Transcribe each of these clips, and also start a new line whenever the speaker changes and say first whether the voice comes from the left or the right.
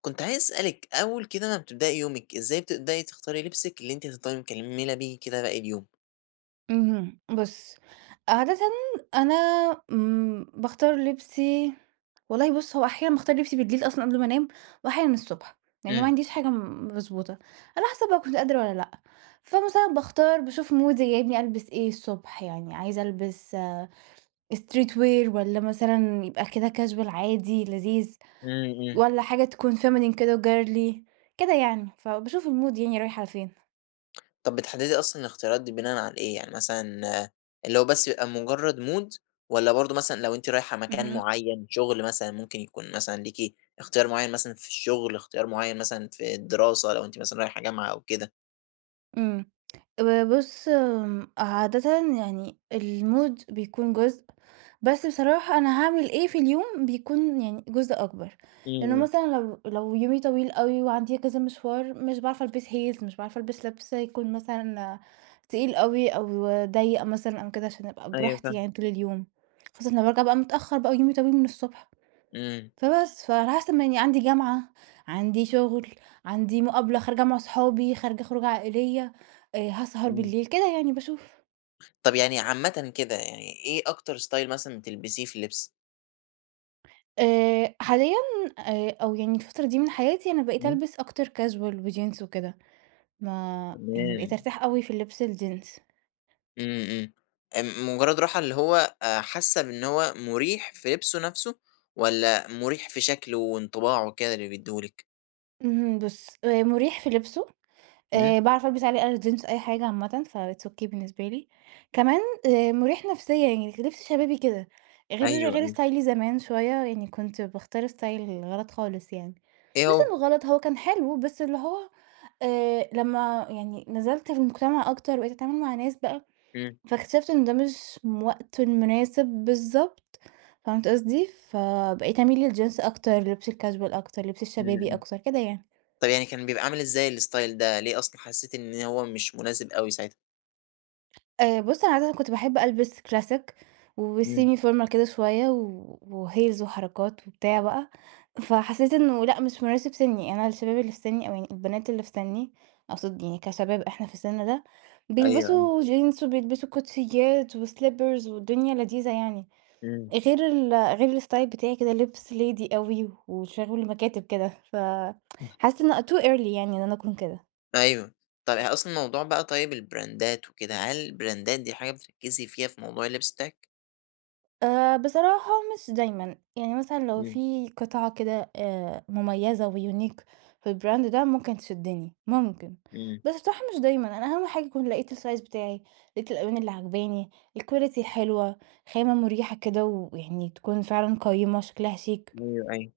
left: كنت عايز أسألِك أول كده ما بتبدئي يومِك إزاي بتبدئي تختاري لبسِك اللي أنتِ هتفضلي مكملة بيه كده باقي اليوم؟
right: اهم بُصّ، عادةً أنا امم باختار لبسي والله بُص هو أحيانًا باختار لبسي بالليل أصلًا قبل ما أنام، وأحيانًا الصبح. يعني ما
left: امم.
right: عنديش حاجة م مضبوطة. على حسب بقى كنت قادرة والّا لأ. فمثلًا باختار باشوف مودي جايبني ألبس إيه الصبح يعني، عايزة ألبس street wear والّا مثلًا يبقى كده casual عادي لذيذ
left: امم، امم.
right: والّا حاجة تكون feminine كده وgirly كده يعني. فباشوف المود يعني رايح على فين.
left: طَب بتحدِّدي أصلًا الاختيارات دي بناءً على إيه؟ يعني مثلًا اللي هو بس بيبقى مجرد مود والَّا برضه مثلًا لو أنتِ رايحة مكان
right: اهم.
left: معيّن، شغل مثلًا ممكن يكون مثلًا ليكِ اختيار معيّن مثلًا في الشغل، اختيار معيّن مثلًا في الدراسة لو أنتِ مثلًا رايحة جامعة أو كده؟
right: امم، ب بُصّ عادةً يعني المود بيكون جزء، بس بصراحة أنا هاعمل إيه في اليوم بيكون يعني جزء أكبر. لأنه
left: امم.
right: مثلًا لو لو يومي طويل أوي وعندي كذا مشوار، مش باعرف ألبس heels مش باعرف ألبس لِبْس يكون مثلًا تقيل أوي، أو ضيَّق مثلًا أو كده عشان أبقى
left: أيوة
right: براحتي
left: فاهمِك.
right: يعني طول اليوم. خاصةً لمّا بارجع بقى متأخر بقى ويومي طويل من الصبح.
left: امم.
right: فبس فعلي حسب ما يعني عندي جامعة، عندي شغل، عندي مقابلة خارجة مع اصحابي، خارجة خروجة عائليّة، آآ هاسهر
left: امم.
right: بالليل كده يعني باشوف.
left: طب يعني عامةً كده، يعني إيه أكتر style مثلًا بتلبسيه في اللبس؟
right: آآ، حاليًا آآ، أو يعني الفترة دي من حياتي أنا بقيت
left: إمم.
right: ألبس أكتر casual وجينز وكده، ما يعني بقيت
left: تمام.
right: أرتاح أوي في اللبس الجينز.
left: امم، امم، آآ، مجرد راحة اللي هو آآ، حاسة بإن هو مريح في لِبسه نَفْسه، والّا مريح في شكله وانطباعه وكده اللي بيدّيه لك؟
right: اهم، بُصّ آآ، مريح في لِبسه،
left: إمم.
right: آآ، باعرف ألبس عليه أي جينز أي حاجة عامةً، فit's okay بالنسبة لي، كمان آآ، مريح نفسيًا يعني كلِبس شبابي كده، غير
left: أيوه،
right: غير
left: أيوه.
right: استايلي زمان شوية، يعني كنت باختار style غلط خالص يعني،
left: إيه
right: مش
left: هو؟
right: إنه غلط هو كان حلو، بس اللي هو آآ، لمّا يعني نزلت المجتمع أكتر وبقيت أتعامل مع ناس بقى،
left: امم.
right: فاكتشفت إنه ده مش م وقته المناسب بالضبط، فهمت قصدي؟ فبقيت أميل للجينز أكتر، لِبس الcasual أكتر، لِبس
left: إمم،
right: الشبابي
left: إمم،
right: أكتر كده يعني.
left: طيب يعني كان بيبقى عامل إزاي الstyle ده، ليه أصلًا حسيتِ إن هو مش مناسب أوي ساعتها؟
right: آآ، بُصّ أنا عادةً كُنت باحب ألبس classic
left: إمم.
right: وsemi formal كده شوية و وheels وحركات وبتاع بقى، فحسيت إنه لأ مش مناسب سِني، أنا الشباب اللي في سِني أو يعني البنات اللي في سِني أقصد يعني كشباب إحنا في السِن ده،
left: أيوه، أيوه.
right: بيلبسوا جينز وبيلبسوا كوتشيات وslippers والدنيا لذيذة يعني،
left: إمم.
right: غير ال غير الstyle بتاعي كده، لبس lady أوي وشغل مكاتب كده، ف
left: [unintelligible]
right: حاسة إنه too early يعني إن أنا أكون كده.
left: أيوه، طب يعني أصلًا موضوع بقى طيب البراندات وكده، هل البراندات دي حاجة بتركّزي فيها في موضوع اللبس بتاعِك؟
right: آآ، بصراحة مش دايمًا. يعني مثلًا لو
left: إمم.
right: في قطعة كده آآ، مميّزة وunique في الbrand ده ممكن تشدّني، ممكن،
left: إمم.
right: بس بصراحة مش دايمًا. أنا أهم حاجة يكون لقيت الsize بتاعي، لقيت الألوان اللي عاجباني، الquality الحلوة، خامة مريحة كده، ويعني تكون فعلًا قيّمة شكلها شيك.
left: أيوه، أيوه،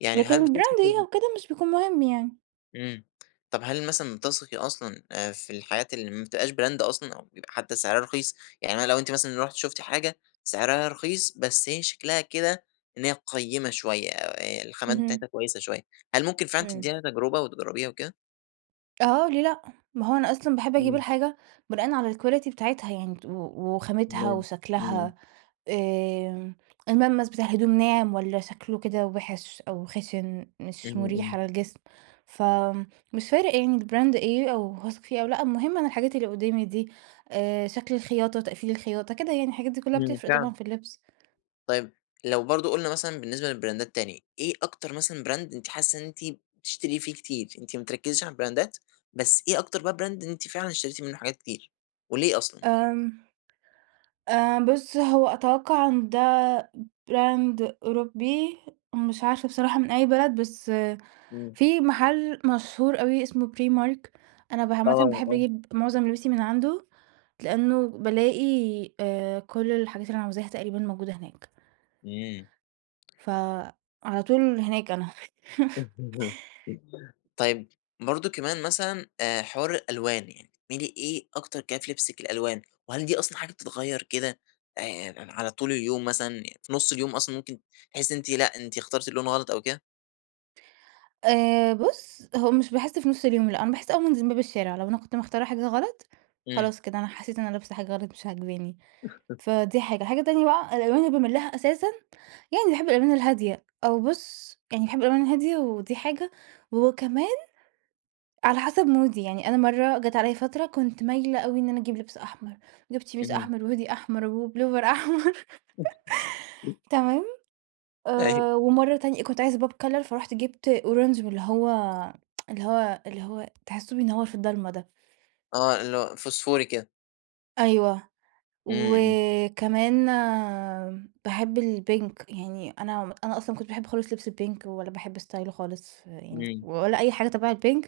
left: يعني هل
right: لكن
left: بتثقي
right: الbrand إيه
left: في
right: أو كده مش بيكون مهم يعني.
left: إمم، طب هل مثلًا بتثقي أصلًا آآ، في الحاجات اللي ما بتبقاش brand أصلًا، أو بيبقى حتى سعرها رخيص، يعني أنا لو أنتِ مثلًا رُحتِ شفتِ حاجة سعرها رخيص بس هي شكلها كده إن هي قيّمة شوية، آآ، الخامات
right: إهم.
left: بتاعتها كويسة شوية، هل ممكن فعلًا
right: إمم.
left: تديها تجربة وتجربيها وكده؟
right: آه، ليه لأ، ما هو أنا أصلًا باحب أجيب
left: إمم.
right: الحاجة بناءً على الquality بتاعتها يعني ت و وخامتها
left: تمام، إمم، امم.
right: وشكلها، آمم، الملمس بتاع الهدوم ناعم والّا شكله كده وِحِش أو خشن مش
left: إمم،
right: مريح
left: إمم.
right: على الجسم. فمش فارق يعني الbrand إيه أو هاثق فيه أو لأ، المهم أنا الحاجات اللي قدّامي دي آآ، شكل الخياطة، تقفيل الخياطة كده يعني، الحاجات دي كلّها
left: إمم،
right: بتفرّق طبعًا
left: فعلًا.
right: في اللبس.
left: طيب لو برضو قلنا مثلًا بالنسبة للبراندات تاني إيه أكتر مثلًا براند أنتِ حاسة إن أنتِ بتشتري فيه كتير؟ أنتِ ما بتركّزيش علي البراندات، بس ايه أكتر بقى براند أنتِ فعلًا اشتريتِ منه حاجات كتير وليه أصلًا؟
right: آمم، آآ بُصّ هو أتوقع إن دا براند أوروبي مش عارفة بصراحة من أي بلد بس
left: امم.
right: في محل مشهور أوي اسمه Primark، أنا ب عامة
left: آه
right: باحب
left: آه.
right: أجيب معظم لبسي من عنده. لإنه بَالاقي آآ كل الحاجات اللي أنا عاوزاها تقريباً موجودة هناك.
left: امم.
right: ف على طول هناك أنا.
left: طيب برضو كمان مثلًا آآ، حوار الألوان يعني بتميلي إيه أكتر كده فلبسِك الألوان؟ وهل دي أصلًا حاجة بتتغير كده آآ على طول اليوم مثلًا؟ في نص اليوم أصلًا ممكن تحسي إن أنتِ لأ أنتِ اخترتِ اللون الغلط أو كده؟
right: آآ بُصّ هو مش باحس في نص اليوم لأ، أنا باحس أول ما أنزل من باب الشارع. لو أنا كنت مختارة حاجة غلط
left: امم.
right: خلاص كده أنا حسيت إن أنا لابسه حاجة غلط مش عاجباني فدي حاجة، حاجة تانية بقى الألوان اللي باميل لها أساسًا يعني باحب الألوان الهادية، أو بُصّ يعني باحب الألوان الهادية ودي حاجة، وكمان على حسب مودي. يعني أنا مرّة جات عليَّ فترة كنت مايلة أوي إن أنا أجيب لبس أحمر، جِبت شميز
left: امم.
right: أحمر، وهودي أحمر، وبلوفر أحمر تمام.
left: أيوه.
right: آآ ومرّه تانية كنت عايزة pop color فرُحت جِبت orange من اللي هو اللي هو اللي هو تحسّه بينور في الضلمة ده.
left: آه اللي هو فسفوري كده.
right: أيوه
left: امم امم.
right: وكمان باحب الpink يعني أنا أنا أصلًا ما كنتش باحب خالص لبس الpink ولا باحب ستايله خالص يعني
left: امم.
right: ولا أي حاجة تبع الpink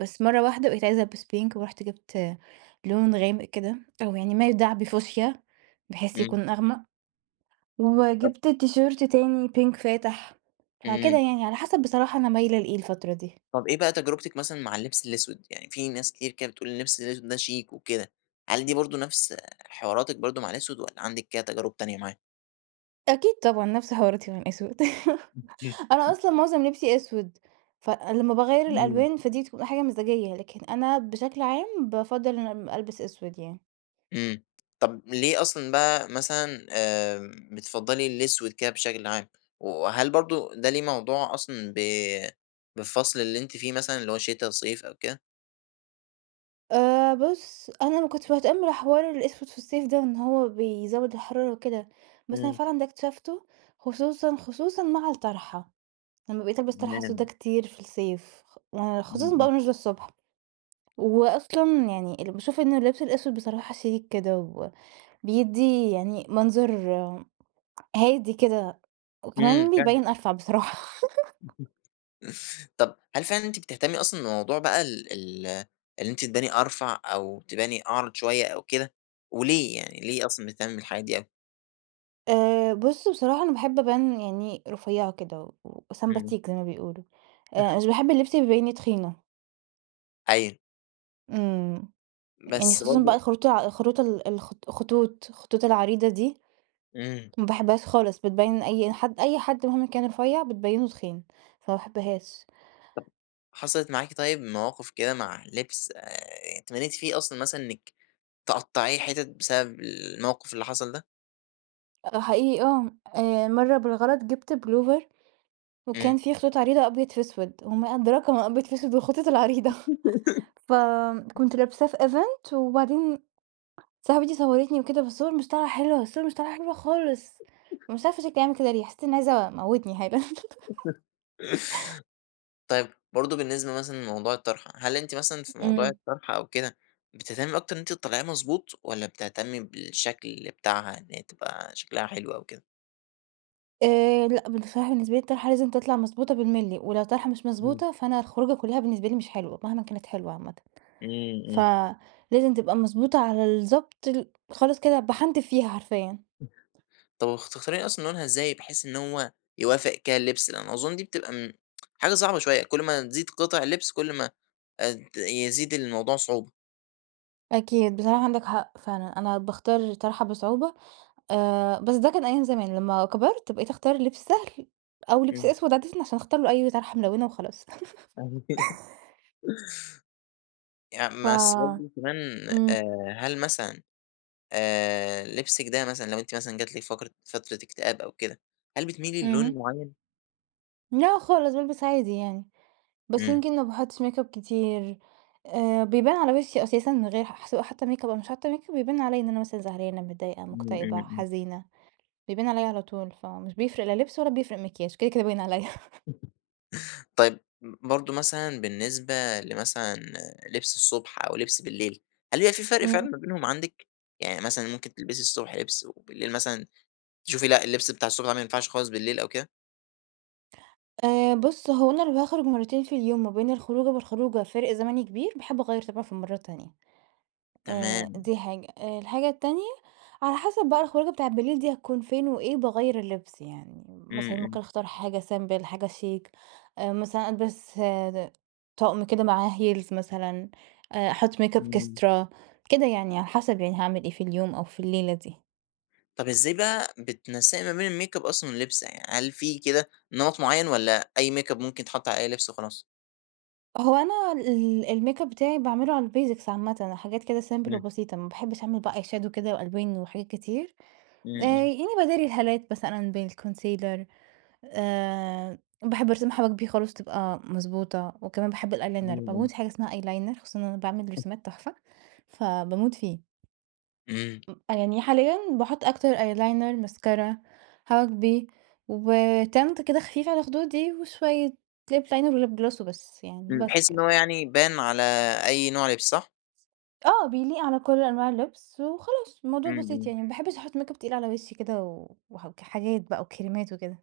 right: بس مرة واحدة بقيت عايزة ألبس pink ورُحت جِبت لون غامق كده أو يعني ما يدعى بفوشيا بحيث
left: امم.
right: يكون أغمق
left: ط
right: وجِبت تيشيرت تاني pink فاتح فكده
left: امم.
right: يعني على حسب بصراحة أنا مايلة لإيه الفترة دي.
left: طب ايه بقى تجربتِك مثلًا مع اللبس الأسود؟ يعني في ناس كتير كده بتقول اللبس الأسود ده شيك وكده، هل دي برضه نفس حواراتِك برضه مع الأسود والّا عندِك كده تجارب تانية معاه؟
right: أكيد طبعًا نفس حواراتي مع الأسود. أنا
left: [unintelligible]
right: أصلًا معظم لبسي أسود فلما باغيّر
left: امم.
right: الألوان فدي بتبقى حاجة مزاجية. لكن أنا بشكل عام بافضّل إن أنا ألبس أسود يعني.
left: امم طب ليه أصلًا بقى مثلًا آآ بتفضّلي الأسود كده بشكل عام؟ وهل برضه ده ليه موضوع أصلًا ب بالفصل اللي أنتِ فيه مثلًا اللي هو شتا، صيف أوكده؟
right: آآ بُصّ، أنا ما كنتش باهتم بحوار الأسود في الصيف ده، لإن هو بيزود الحرارة وكده بس أنا
left: إمم.
right: فعلًا ده اكتشفته خصوصًا، خصوصًا مع الطرحة، لما بقيت ألبس طرحة سودا
left: تمام.
right: كتير في الصيف خ آآ
left: امم
right: خصوصًا بقى
left: امم.
right: وأنا نازلة الصبح وأصلًا يعني اللي باشوف إنه اللبس الأسود بصراحة شيك كده، وبيدِّي يعني منظر هادي كده
left: امم
right: وكمان
left: فعلًا.
right: بيبين أرفع بصراحة.
left: طب هل فعلًا أنتِ بتهتمي أصلًا بموضوع بقى ال ال اللي أنتِ تباني أرفع أو تباني أعرض شوية أو كده؟ وليه يعني، ليه أصلًا بتهتمي بالحاجات دي أوي؟
right: آآ، بُص بصراحة أنا باحب أبان يعني رفيعة كده، و
left: إمم.
right: وسمباتيك زي ما بيقولوا. آآ، مش باحب اللبس اللي يبيني تخينة.
left: أيوه.
right: إمم، يعني
left: بس
right: خصوصًا بقى
left: برضو
right: الخروط الع الخروط ال الخ الخطوط- الخطوط العريضة دي.
left: إمم.
right: ما باحبهاش خالص بتبين أي حد أي حد مهمًا كان رفيع بتبينه تخين، فما باحبهاش.
left: طب، حصلت معاكِ طيّب مواقف كده مع اللبس آآ، اتمنيتِ فيه أصلًا مثلًا إنِّك تقطعيه حتت بسبب الموقف اللي حصل ده؟
right: آه، حقيقي آه، آآ مرّة بالغلط جِبت بلوفر
left: إمم.
right: وكان في خطوط عريضة أبيض في أسود وما أدراك ما أبيض في أسود والخطوط العريضة، فكنت لابساه في event، وبعدين صاحبتي صورتني وكده، فالصور مش طالعة حلوة، الصور مش طالعة حلوة خالص، ومش عارفة شكلي عامل كده ليه؟! حسّيت إنّي عايزة أموتني حالًا.
left: طيب برضو بالنسبة مَثْلًا لموضوع الطرحة، هل أنتِ مَثْلًا في موضوع
right: إمم.
left: الطرحة أو كده بتهتمي أكتر إن أنتِ تطلّعيها مضبوط والّا بتهتمي بالشكل بتاعها إن هي تبقى شكلها حلو أو كده؟
right: آآ لأ بن بصراحة بالنسبة لي الطرحة لازم تطلع مضبوطة بالمللي، ولو الطرحة مش
left: إمم.
right: مضبوطة فأنا الخروجة كلها بالنسبة لي مش حلوة مهمًا كانت حلوة عامةً.
left: إمم إمم.
right: فلازم تبقى مضبوطة على الضبط ال خالص كده باحنتف فيها حرفيًا.
left: [unintelligible] طب وبتختاري أصلًا لونها إزاي بحيث إن هو يوافق كده اللبس؟ لأن أظن دي بتبقى امم، حاجة صعبة شوية كل ما تزيد قطع اللبس كل ما آآ ت يزيد الموضوع صعوبة.
right: أكيد بصراحة عندك حق فعلًا، أنا باختار الطرحة بصعوبة آآ بس ده كان أيام زمان، لما كبرت بقيت أختار لبس سهل أو لبس
left: إمم.
right: أسود عادةً عشان اختار له أي طرحة ملونة وخلاص.
left: يعني
right: ف
left: ما أصل برضو كمان
right: امم.
left: آآ هل مثلًا آآ لبسِك ده مثلًا لو أنتِ مثلًا جات لكِ فقرة فترة اكتئاب أو كده هل بتميلي للون
right: اهم.
left: معين؟
right: لا خالص بالبس عادي يعني، بس
left: إمم.
right: يمكن ما باحطش ميك أب كتير آآ بيبان على وشي أساسًا من غير ح سواء حاطة ميك أب أو مش حاطة ميك أب يبان عليّا إن أنا مثلًا زعلانة، متضايقة،
left: إمم إمم
right: مكتئبة،
left: إمم.
right: حزينة بيبان عليّا على طول فمش بيفرق لا لبس ولا بيفرق مكياج كده كده باين عليّا.
left: طيب برضه مثلًا بالنسبة لمثلًا لبس الصبح أو لبس بالليل هل بيبقي في فرق فعلًا
right: امم.
left: ما بينهم عندِك؟ يعني مثلًا ممكن تلبسي الصبح لبس وبالليل مثلًا تشوفي لأ، اللبس بتاع الصبح ده لا ما ينفعش خالص بالليل أو كده؟
right: آآ بُصّ، هو أنا لو هاخرُج مرتين في اليوم، ما بين الخروجة والخروجة فارق زمني كبير باحب أغيّر طبعًا في المرة التانية، آآ
left: تمام.
right: دي حاجة. الحاجة التانية على حسب بقى الخروجة بتاعة بالليل دي هتكون فين وإيه باغيّر اللبس، يعني
left: امم،
right: مثلًا
left: امم.
right: ممكن أختار حاجة سيمبل، حاجة شيك مثلًا ألبِس آآ طقم كده معاه heels مثلًا، أحُط ميك أب
left: امم.
right: إكسترا كده يعني، على حسب يعني هاعمل إيه في اليوم أو في الليلة دي.
left: طب إزاي بقى بتنسَّقي ما بين الميك أب أصلًا واللبس؟ يعني هل في كده نمَط معين والّا أي ميك أب ممكن يتحط على أي لبس وخلاص؟
right: هو أنا ال الميك أب بتاعي باعمل له على الBasics عامةً حاجات كده سيمبل
left: امم.
right: وبسيطة، ما باحبش أعمل بقى Eyeshadow كده وألوان وحاجات كتير،
left: امم،
right: آآ
left: امم.
right: يعني باداري الهالات مثلًا بالكونسيلر آآ باحب أرسم حواجبي خالص تبقى مضبوطة، وكمان باحب الأيلاينر باموت
left: [unintelligible]
right: في حاجة اسمها أيلاينر! خصوصًا إن أنا باعمل
left: [unintelligible]
right: رسومات تحفة، فباموت فيه.
left: امم.
right: أ يعني حاليًا باحُط أكتر أيلاينر، ماسكارا حواجبي، وTint كده خفيف على خدودي وشوية ليب لاينر وليب جلوس وبس يعني
left: امم،
right: بس
left: بحيث إن
right: كده.
left: هو يعني يبان على أي نوع لبس صح؟
right: آه، بيليق على كل أنواع اللبس وخلاص الموضوع
left: امم،
right: بسيط
left: امم.
right: يعني، ما باحبش أحُط ميك أب تقيل على وشي كده و وحاجات بقى وكريمات وكده.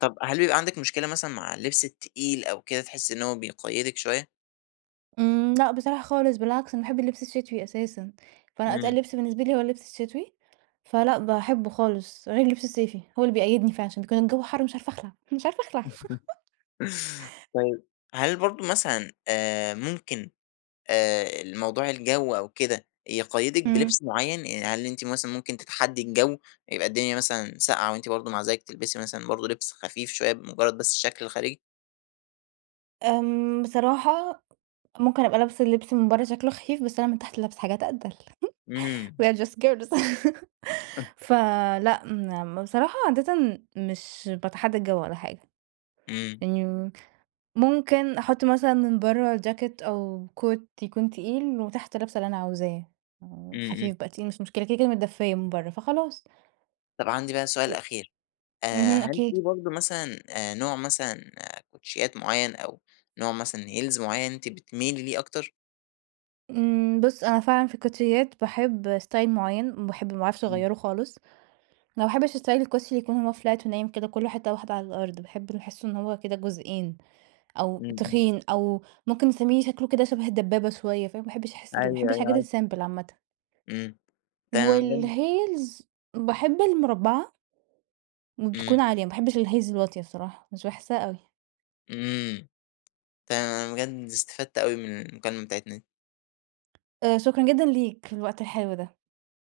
left: طب هل بيبقى عندِك مشكلة مثلًا مع اللبس التقيل أو كده تحسي إن هو بيقيّدِك شوية؟
right: امم، لأ بصراحة خالص بالعكس، أنا باحب اللبس الشتوي أساسًا. فأنا
left: امم.
right: أتقل لبس بالنسبة لي هو اللبس الشتوي، فلأ باحبه خالص. غير اللبس الصيفي هو اللي بيقيدني فعشان كان الجو حر مش عارفة أخلع، مش عارفة أخلع.
left: طيب هل برضو مثلًا آآ ممكن آآ ال موضوع الجو أو كده يقيّدِك
right: امم.
left: بلبس معين؟ يعني هل أنتِ مثلًا ممكن تتحدي الجو، يبقى الدنيا مثلًا ساقعة وأنتِ برضو مع ذلك تلبسي مثلًا برضو لبس خفيف شوية بمجرد بس الشكل الخارجي؟
right: آمم، بصراحة ممكن أبقى لابسة اللبس من برّا شكله خفيف بس أنا من تحت لابسة حاجات أتقل we
left: إمم.
right: are just girls
left: [unintelligible]
right: فلأ مم بصراحة عادةً مش باتحدّى الجو ولا حاجة.
left: امم.
right: يعني مم ممكن أحط مثلًا من برّا جاكيت أو Coat يكون تقيل وتحت لابسة اللي أنا عاوزاه، آآ
left: إمم، إمم.
right: خفيف بقى تقيل مش مشكلة كده، كده متدفيّة من برّا فخلاص.
left: طب عندي بقى سؤال
right: و
left: أخير، آآ
right: اهم،
left: هل في
right: أكيد.
left: برضو مثلًا نوع مثلًا كوتشيّات معين أو نوع مثلًا heels معين أنتِ بتميلي ليه أكتر؟
right: امم بُصّ، أنا فعلًا في الكوتشيّات باحب style معين، باحب ما باعرفش
left: إمم.
right: أغيره خالص، أنا ما باحبش style الكوتشي اللي يكون هو flat ونايم كده كلّه حتة واحدة على الأرض، باحب اللي باحسّه إنه هو كده جزئين أو
left: امم، امم.
right: تخين أو ممكن تسميه شكله كده شبه الدبابة شوية فاهم، ما باحبش أحس ال ما باحبش
left: أيوه، أيوه
right: الحاجات
left: عارفه.
right: الsimple عامةً.
left: امم، تمام أنا بجد
right: والheels باحب المربعة وبتكون
left: امم.
right: عالية، ما باحبش الheels الواطية الصراحة، مش باحسّها أوي.
left: إمم. تمام أنا بجد استفدت أوي من المكالمة بتاعتنا دي.
right: آآ شكرًا جدًا ليك الوقت الحلو ده.